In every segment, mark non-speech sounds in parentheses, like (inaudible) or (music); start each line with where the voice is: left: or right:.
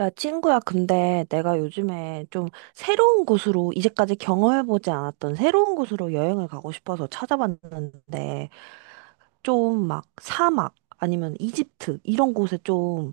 right: 야, 친구야, 근데 내가 요즘에 좀 새로운 곳으로, 이제까지 경험해보지 않았던 새로운 곳으로 여행을 가고 싶어서 찾아봤는데, 좀 막 사막, 아니면 이집트, 이런 곳에 좀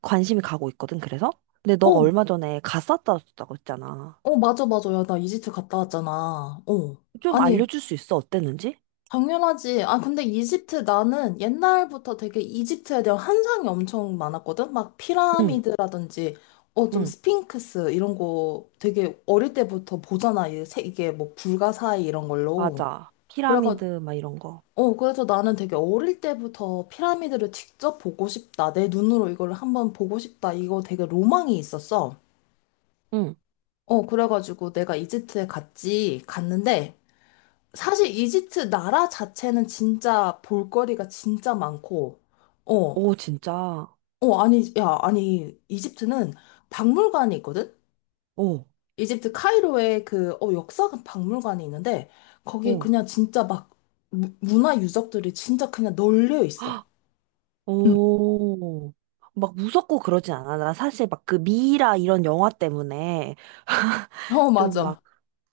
right: 관심이 가고 있거든, 그래서? 근데 너가
left: 어,
right: 얼마 전에 갔었다고 했잖아.
left: 맞아, 맞아. 야, 나 이집트 갔다 왔잖아. 어.
right: 좀
left: 아니,
right: 알려줄 수 있어, 어땠는지?
left: 당연하지. 아, 근데 이집트 나는 옛날부터 되게 이집트에 대한 환상이 엄청 많았거든? 막
right: 응,
left: 피라미드라든지, 좀
right: 응,
left: 스핑크스 이런 거 되게 어릴 때부터 보잖아. 이게 뭐 불가사의 이런 걸로.
right: 맞아.
left: 그래가,
right: 피라미드, 막 이런 거.
left: 그래서 나는 되게 어릴 때부터 피라미드를 직접 보고 싶다. 내 눈으로 이걸 한번 보고 싶다. 이거 되게 로망이 있었어.
right: 응.
left: 그래가지고 내가 이집트에 갔지, 갔는데, 사실 이집트 나라 자체는 진짜 볼거리가 진짜 많고, 어,
right: 오, 진짜.
left: 아니, 야, 아니, 이집트는 박물관이 있거든?
right: 오,
left: 이집트 카이로에 그, 역사 박물관이 있는데, 거기
right: 오.
left: 그냥 진짜 막 문화 유적들이 진짜 그냥 널려 있어.
right: 오, 막 무섭고 그러진 않아. 나 사실 막 그 미이라 이런 영화 때문에
left: 어,
right: 좀
left: 맞아.
right: 막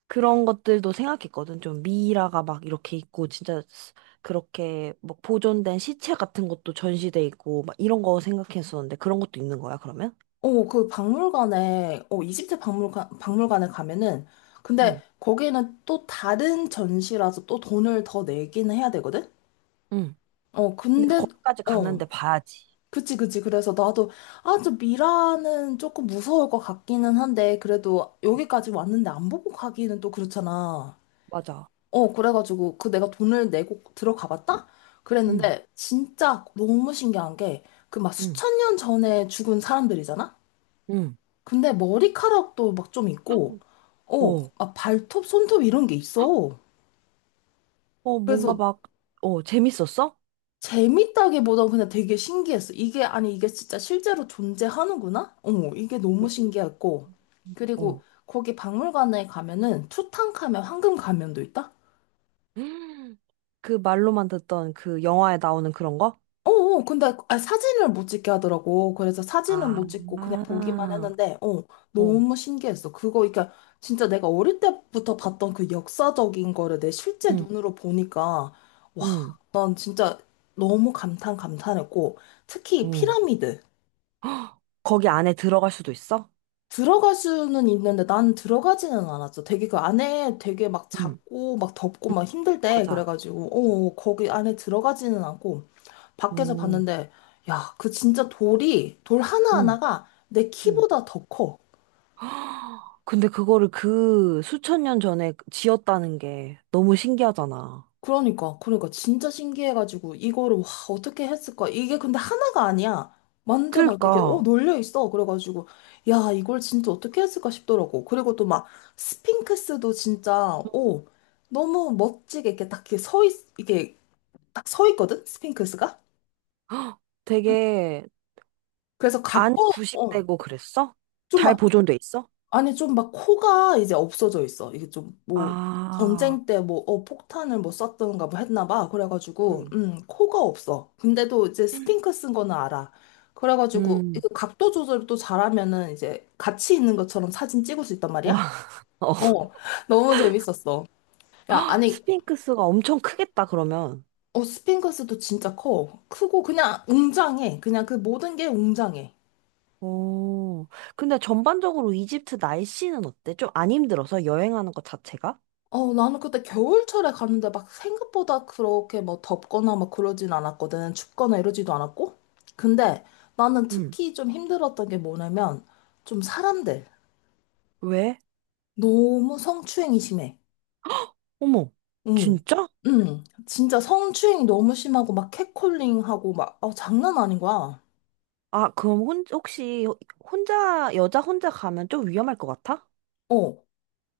right: 그런 것들도 생각했거든. 좀 미이라가 막 이렇게 있고 진짜 그렇게 막 보존된 시체 같은 것도 전시돼 있고 막 이런 거 생각했었는데 그런 것도 있는 거야, 그러면?
left: 그 박물관에, 이집트 박물관에 가면은, 근데
right: 응,
left: 거기는 또 다른 전시라서 또 돈을 더 내기는 해야 되거든?
right: 응. 근데
left: 근데,
right: 거기까지
left: 어.
right: 갔는데 봐야지.
left: 그치, 그치. 그래서 나도, 아, 저 미라는 조금 무서울 것 같기는 한데, 그래도
right: 응,
left: 여기까지 왔는데 안 보고 가기는 또 그렇잖아.
right: 맞아.
left: 그래가지고, 그 내가 돈을 내고 들어가 봤다?
right: 응,
left: 그랬는데, 진짜 너무 신기한 게, 그 막
right: 응,
left: 수천 년 전에 죽은 사람들이잖아?
right: 응.
left: 근데 머리카락도 막 좀 있고,
right: 오,
left: 막 발톱, 손톱 이런 게 있어.
right: 어, 뭔가
left: 그래서
right: 막, 어, 재밌었어?
left: 재밌다기보다 그냥 되게 신기했어. 이게, 아니, 이게 진짜 실제로 존재하는구나? 이게 너무
right: 오,
left: 신기했고. 그리고
right: 어.
left: 거기 박물관에 가면은 투탕카멘 황금 가면도 있다?
right: (gasps) 음. 그 말로만 듣던 그 영화에 나오는 그런 거?
left: 근데 아, 사진을 못 찍게 하더라고. 그래서 사진은
right: 아,
left: 못 찍고 그냥 보기만
right: 아,
left: 했는데,
right: 어,
left: 너무 신기했어. 그거, 그러니까 진짜 내가 어릴 때부터 봤던 그 역사적인 거를 내 실제
right: 응,
left: 눈으로 보니까, 와,
right: 응,
left: 난 진짜 너무 감탄했고,
right: 어.
left: 특히
right: 헉,
left: 피라미드.
right: (gasps) 거기 안에 들어갈 수도 있어?
left: 들어갈 수는 있는데 난 들어가지는 않았어. 되게 그 안에 되게 막
right: 응,
left: 작고 막 덥고
right: 응,
left: 막 힘들 때
right: 맞아.
left: 그래가지고 거기 안에 들어가지는 않고 밖에서
right: 오,
left: 봤는데 야 그 진짜 돌이 돌
right: 응,
left: 하나하나가 내
right: 응.
left: 키보다 더 커.
right: (gasps) 헉, 근데 그거를 그 수천 년 전에 지었다는 게 너무 신기하잖아.
left: 그러니까 진짜 신기해가지고 이거를 와 어떻게 했을까? 이게 근데 하나가 아니야. 완전 막 이렇게
right: 그러니까
left: 놀려 있어. 그래가지고 야 이걸 진짜 어떻게 했을까 싶더라고. 그리고 또 막 스핑크스도 진짜
right: (gasps) 응.
left: 너무 멋지게 이렇게 딱 이렇게 이게 딱 서 있거든 스핑크스가.
right: 헉, 되게
left: 그래서
right: 안
left: 각도 어좀
right: 부식되고 그랬어? 잘
left: 막
right: 보존돼 있어?
left: 아니, 좀 막 코가 이제 없어져 있어. 이게 좀 뭐,
right: 아,
left: 전쟁 때 뭐, 폭탄을 뭐 썼던가 뭐 했나 봐. 그래가지고,
right: 응,
left: 코가 없어. 근데도 이제 스핑크 쓴 거는 알아. 그래가지고,
right: 응.
left: 이거 각도 조절을 또 잘하면은 이제 같이 있는 것처럼 사진 찍을 수 있단 말이야?
right: 와, (laughs)
left: 어, 너무 재밌었어. 야, 아니,
right: 스핑크스가 엄청 크겠다, 그러면.
left: 스핑크스도 진짜 커. 크고 그냥 웅장해. 그냥 그 모든 게 웅장해.
right: 오, 근데 전반적으로 이집트 날씨는 어때? 좀 안 힘들어서 여행하는 것 자체가?
left: 나는 그때 겨울철에 갔는데 막 생각보다 그렇게 뭐 덥거나 막 그러진 않았거든. 춥거나 이러지도 않았고. 근데 나는
right: 응.
left: 특히 좀 힘들었던 게 뭐냐면 좀 사람들.
right: 왜?
left: 너무 성추행이 심해.
right: 어머,
left: 응.
right: 진짜?
left: 응. 진짜 성추행이 너무 심하고 막 캣콜링하고 막, 장난 아닌 거야.
right: 아, 그럼 혹시 혼자, 여자 혼자 가면 좀 위험할 것 같아?
left: 어.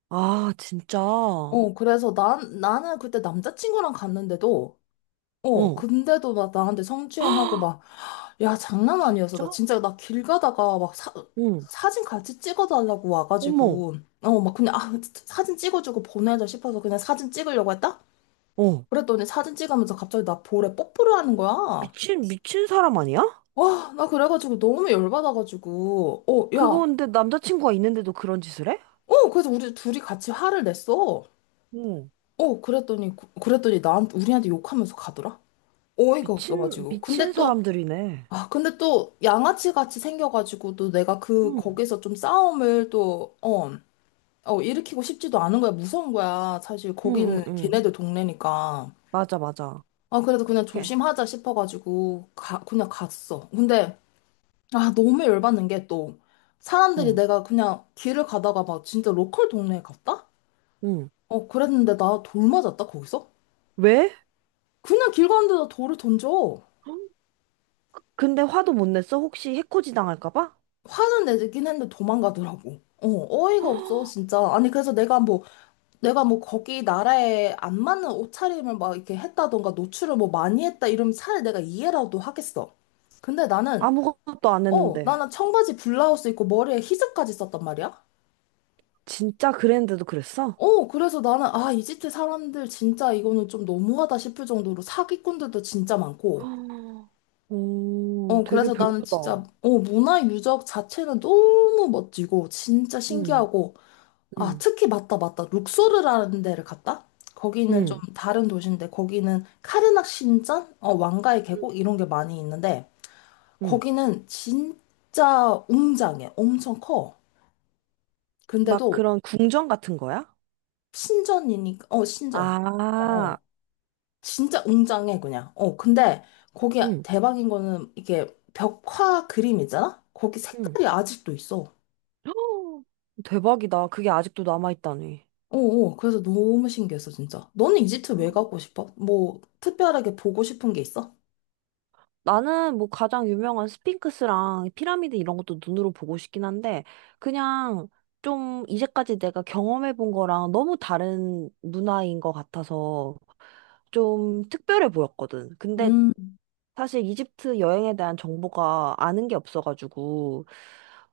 right: 아, 진짜? 어.
left: 그래서 나는 그때 남자친구랑 갔는데도,
right: (gasps)
left: 근데도 막 나한테
right: 헉,
left: 성추행하고 막 야, 장난 아니었어.
right: 진짜?
left: 나 진짜 나 길 가다가 막 사,
right: 응.
left: 사진 같이 찍어달라고
right: 어머,
left: 와가지고 막 그냥 아 사진 찍어주고 보내자 싶어서 그냥 사진 찍으려고 했다?
right: 어.
left: 그랬더니 사진 찍으면서 갑자기 나 볼에 뽀뽀를 하는 거야.
right: 미친 사람 아니야?
left: 와, 나 그래가지고 너무 열받아가지고
right: 그거
left: 야,
right: 근데 남자친구가 있는데도 그런 짓을 해?
left: 그래서 우리 둘이 같이 화를 냈어.
right: 어.
left: 그랬더니 나한테 우리한테 욕하면서 가더라. 어이가 없어가지고.
right: 미친
left: 근데 또
right: 사람들이네.
left: 아, 근데 또 양아치 같이 생겨가지고 또 내가 그
right: 응.
left: 거기서 좀 싸움을 또어 일으키고 싶지도 않은 거야. 무서운 거야. 사실 거기는
right: 응응응
left: 걔네들 동네니까.
right: 맞아 맞아
left: 아, 그래도 그냥
right: 그
left: 조심하자 싶어가지고, 그냥 갔어. 근데, 아, 너무 열받는 게 또, 사람들이
right: 응.
left: 내가 그냥 길을 가다가 막 진짜 로컬 동네에 갔다?
right: 응.
left: 그랬는데 나 돌 맞았다, 거기서?
right: 왜?
left: 그냥 길 가는데 나 돌을 던져.
right: 헉, 근데 화도 못 냈어? 혹시 해코지 당할까 봐?
left: 화는 내긴 했는데 도망가더라고. 어이가
right: 헉,
left: 없어, 진짜. 아니, 그래서 내가 뭐 거기 나라에 안 맞는 옷차림을 막 이렇게 했다던가 노출을 뭐 많이 했다 이러면 차라리 내가 이해라도 하겠어. 근데 나는,
right: 아무것도 안
left: 어,
right: 했는데
left: 나는 청바지 블라우스 입고 머리에 히즈까지 썼단 말이야?
right: 진짜 그랬는데도 그랬어?
left: 그래서 나는, 아, 이집트 사람들 진짜 이거는 좀 너무하다 싶을 정도로 사기꾼들도 진짜 많고,
right: 헉, 오 되게
left: 그래서 나는
right: 별로다
left: 진짜, 문화 유적 자체는 너무 멋지고, 진짜
right: 응
left: 신기하고,
right: 응
left: 아, 특히 맞다, 맞다. 룩소르라는 데를 갔다?
right: 응
left: 거기는 좀 다른 도시인데, 거기는 카르낙 신전? 왕가의
right: 응
left: 계곡? 이런 게 많이 있는데,
right: 응.
left: 거기는 진짜 웅장해. 엄청 커.
right: 막
left: 근데도
right: 그런 궁전 같은 거야?
left: 신전이니까, 신전. 어,
right: 아,
left: 어. 진짜 웅장해, 그냥. 근데 거기
right: 응,
left: 대박인 거는 이게 벽화 그림 있잖아? 거기
right: 응.
left: 색깔이 아직도 있어.
right: 헉, 대박이다. 그게 아직도 남아있다니.
left: 그래서 너무 신기했어, 진짜. 너는 이집트 왜 가고 싶어? 뭐, 특별하게 보고 싶은 게 있어?
right: 나는 뭐 가장 유명한 스핑크스랑 피라미드 이런 것도 눈으로 보고 싶긴 한데, 그냥 좀 이제까지 내가 경험해 본 거랑 너무 다른 문화인 것 같아서 좀 특별해 보였거든. 근데
left: 음,
right: 사실 이집트 여행에 대한 정보가 아는 게 없어가지고,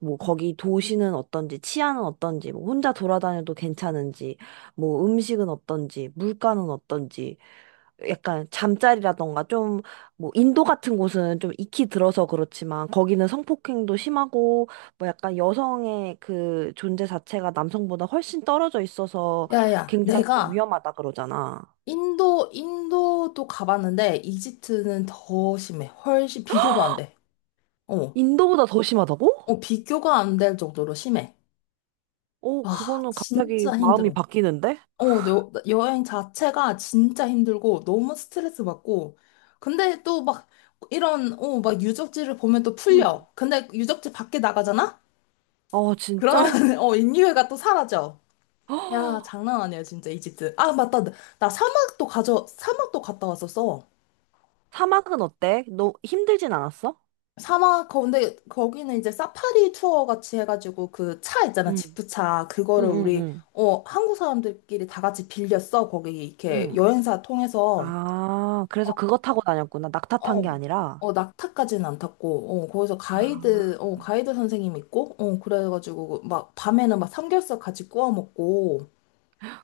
right: 뭐 거기 도시는 어떤지, 치안은 어떤지, 뭐 혼자 돌아다녀도 괜찮은지, 뭐 음식은 어떤지, 물가는 어떤지, 약간 잠자리라던가 좀 뭐 인도 같은 곳은 좀 익히 들어서 그렇지만 거기는 성폭행도 심하고 뭐 약간 여성의 그 존재 자체가 남성보다 훨씬 떨어져 있어서
left: 야야,
right: 굉장히 좀
left: 내가
right: 위험하다 그러잖아.
left: 인도도 가봤는데, 이집트는 더 심해. 훨씬, 비교도 안 돼. 어,
right: 인도보다 더 심하다고?
left: 비교가 안 될 정도로 심해.
right: 어,
left: 아,
right: 그거는 갑자기
left: 진짜
right: 마음이
left: 힘들어.
right: 바뀌는데?
left: 여행 자체가 진짜 힘들고, 너무 스트레스 받고, 근데 또 막, 이런, 막 유적지를 보면 또
right: 응,
left: 풀려. 근데 유적지 밖에 나가잖아?
right: 어,
left: 그러면,
right: 진짜?
left: (laughs) 인류애가 또 사라져.
right: (gasps) 헉,
left: 야, 장난 아니야, 진짜, 이집트. 아, 맞다. 나 사막도 갔다 왔었어.
right: 사막은 어때? 너 힘들진 않았어?
left: 사막 근데 거기는 이제 사파리 투어 같이 해가지고 그 차 있잖아.
right: 응,
left: 지프차 그거를
right: 응, 응,
left: 우리
right: 응.
left: 한국 사람들끼리 다 같이 빌렸어. 거기 이렇게
right: 응.
left: 여행사 통해서.
right: 아, 그래서 그거 타고 다녔구나. 낙타 탄
left: 어,
right: 게 아니라.
left: 낙타까지는 안 탔고 거기서
right: 아.
left: 가이드 선생님 있고 그래가지고 그 막 밤에는 막 삼겹살 같이 구워 먹고.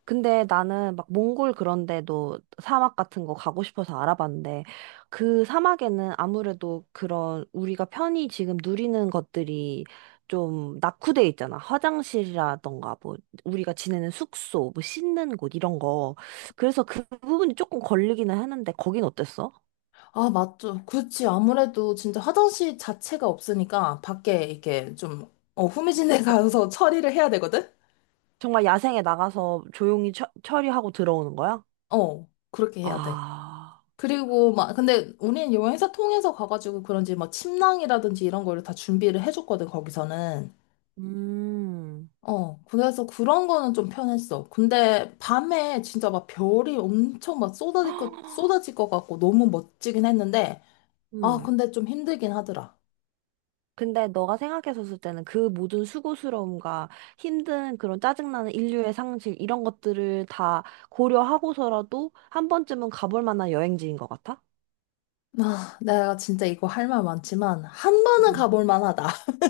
right: 근데 나는 막 몽골 그런 데도 사막 같은 거 가고 싶어서 알아봤는데 그 사막에는 아무래도 그런 우리가 편히 지금 누리는 것들이 좀 낙후돼 있잖아. 화장실이라던가 뭐 우리가 지내는 숙소, 뭐 씻는 곳 이런 거. 그래서 그 부분이 조금 걸리기는 했는데 거긴 어땠어?
left: 아 맞죠. 그렇지. 아무래도 진짜 화장실 자체가 없으니까 밖에 이렇게 좀 후미진에 (laughs)
right: 저-
left: 가서 처리를 해야 되거든.
right: 정말 야생에 나가서 조용히 처리하고 들어오는 거야?
left: 그렇게 해야 돼.
right: 아.
left: 그리고 막 근데 우리는 여행사 통해서 가가지고 그런지 막 침낭이라든지 이런 거를 다 준비를 해줬거든 거기서는.
right: 음.
left: 그래서 그런 거는 좀 편했어. 근데 밤에 진짜 막 별이 엄청 막 쏟아질 것
right: (gasps)
left: 쏟아질 것 같고 너무 멋지긴 했는데. 아,
right: 음.
left: 근데 좀 힘들긴 하더라.
right: 근데 너가 생각했었을 때는 그 모든 수고스러움과 힘든 그런 짜증나는 인류의 상실 이런 것들을 다 고려하고서라도 한 번쯤은 가볼 만한 여행지인 것 같아?
left: 아, 내가 진짜 이거 할 말 많지만 한 번은
right: 음.
left: 가볼 만하다. (laughs)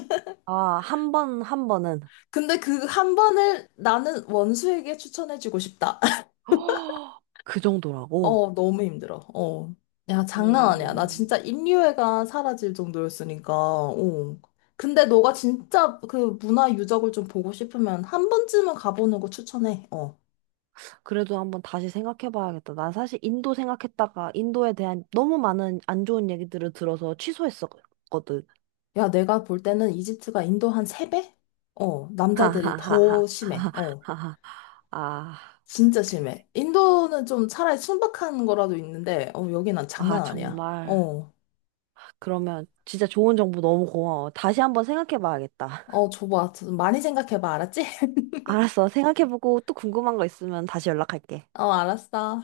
right: 아, 한 번은
left: 근데 그 한 번을 나는 원수에게 추천해주고 싶다.
right: (gasps) 헉! 그 정도라고.
left: 너무 힘들어. 어. 야, 장난 아니야. 나
right: 음.
left: 진짜 인류애가 사라질 정도였으니까. 어. 근데 너가 진짜 그 문화 유적을 좀 보고 싶으면 한 번쯤은 가보는 거 추천해. 어.
right: 그래도 한번 다시 생각해봐야겠다. 난 사실 인도 생각했다가 인도에 대한 너무 많은 안 좋은 얘기들을 들어서 취소했었거든.
left: 야, 내가 볼 때는 이집트가 인도 한 세배
right: (laughs)
left: 남자들이
right: 하하하하.
left: 더 심해. 어.
right: 하하하하. 아,
left: 진짜
right: 그래.
left: 심해. 인도는 좀 차라리 순박한 거라도 있는데, 여기 난
right: 아,
left: 장난 아니야.
right: 정말.
left: 어.
right: 그러면 진짜 좋은 정보 너무 고마워. 다시 한번 생각해 봐야겠다. (laughs)
left: 어, 줘봐. 좀 많이 생각해봐. 알았지?
right: 알았어. 생각해 보고 또 궁금한 거 있으면 다시 연락할게.
left: (laughs) 어, 알았어.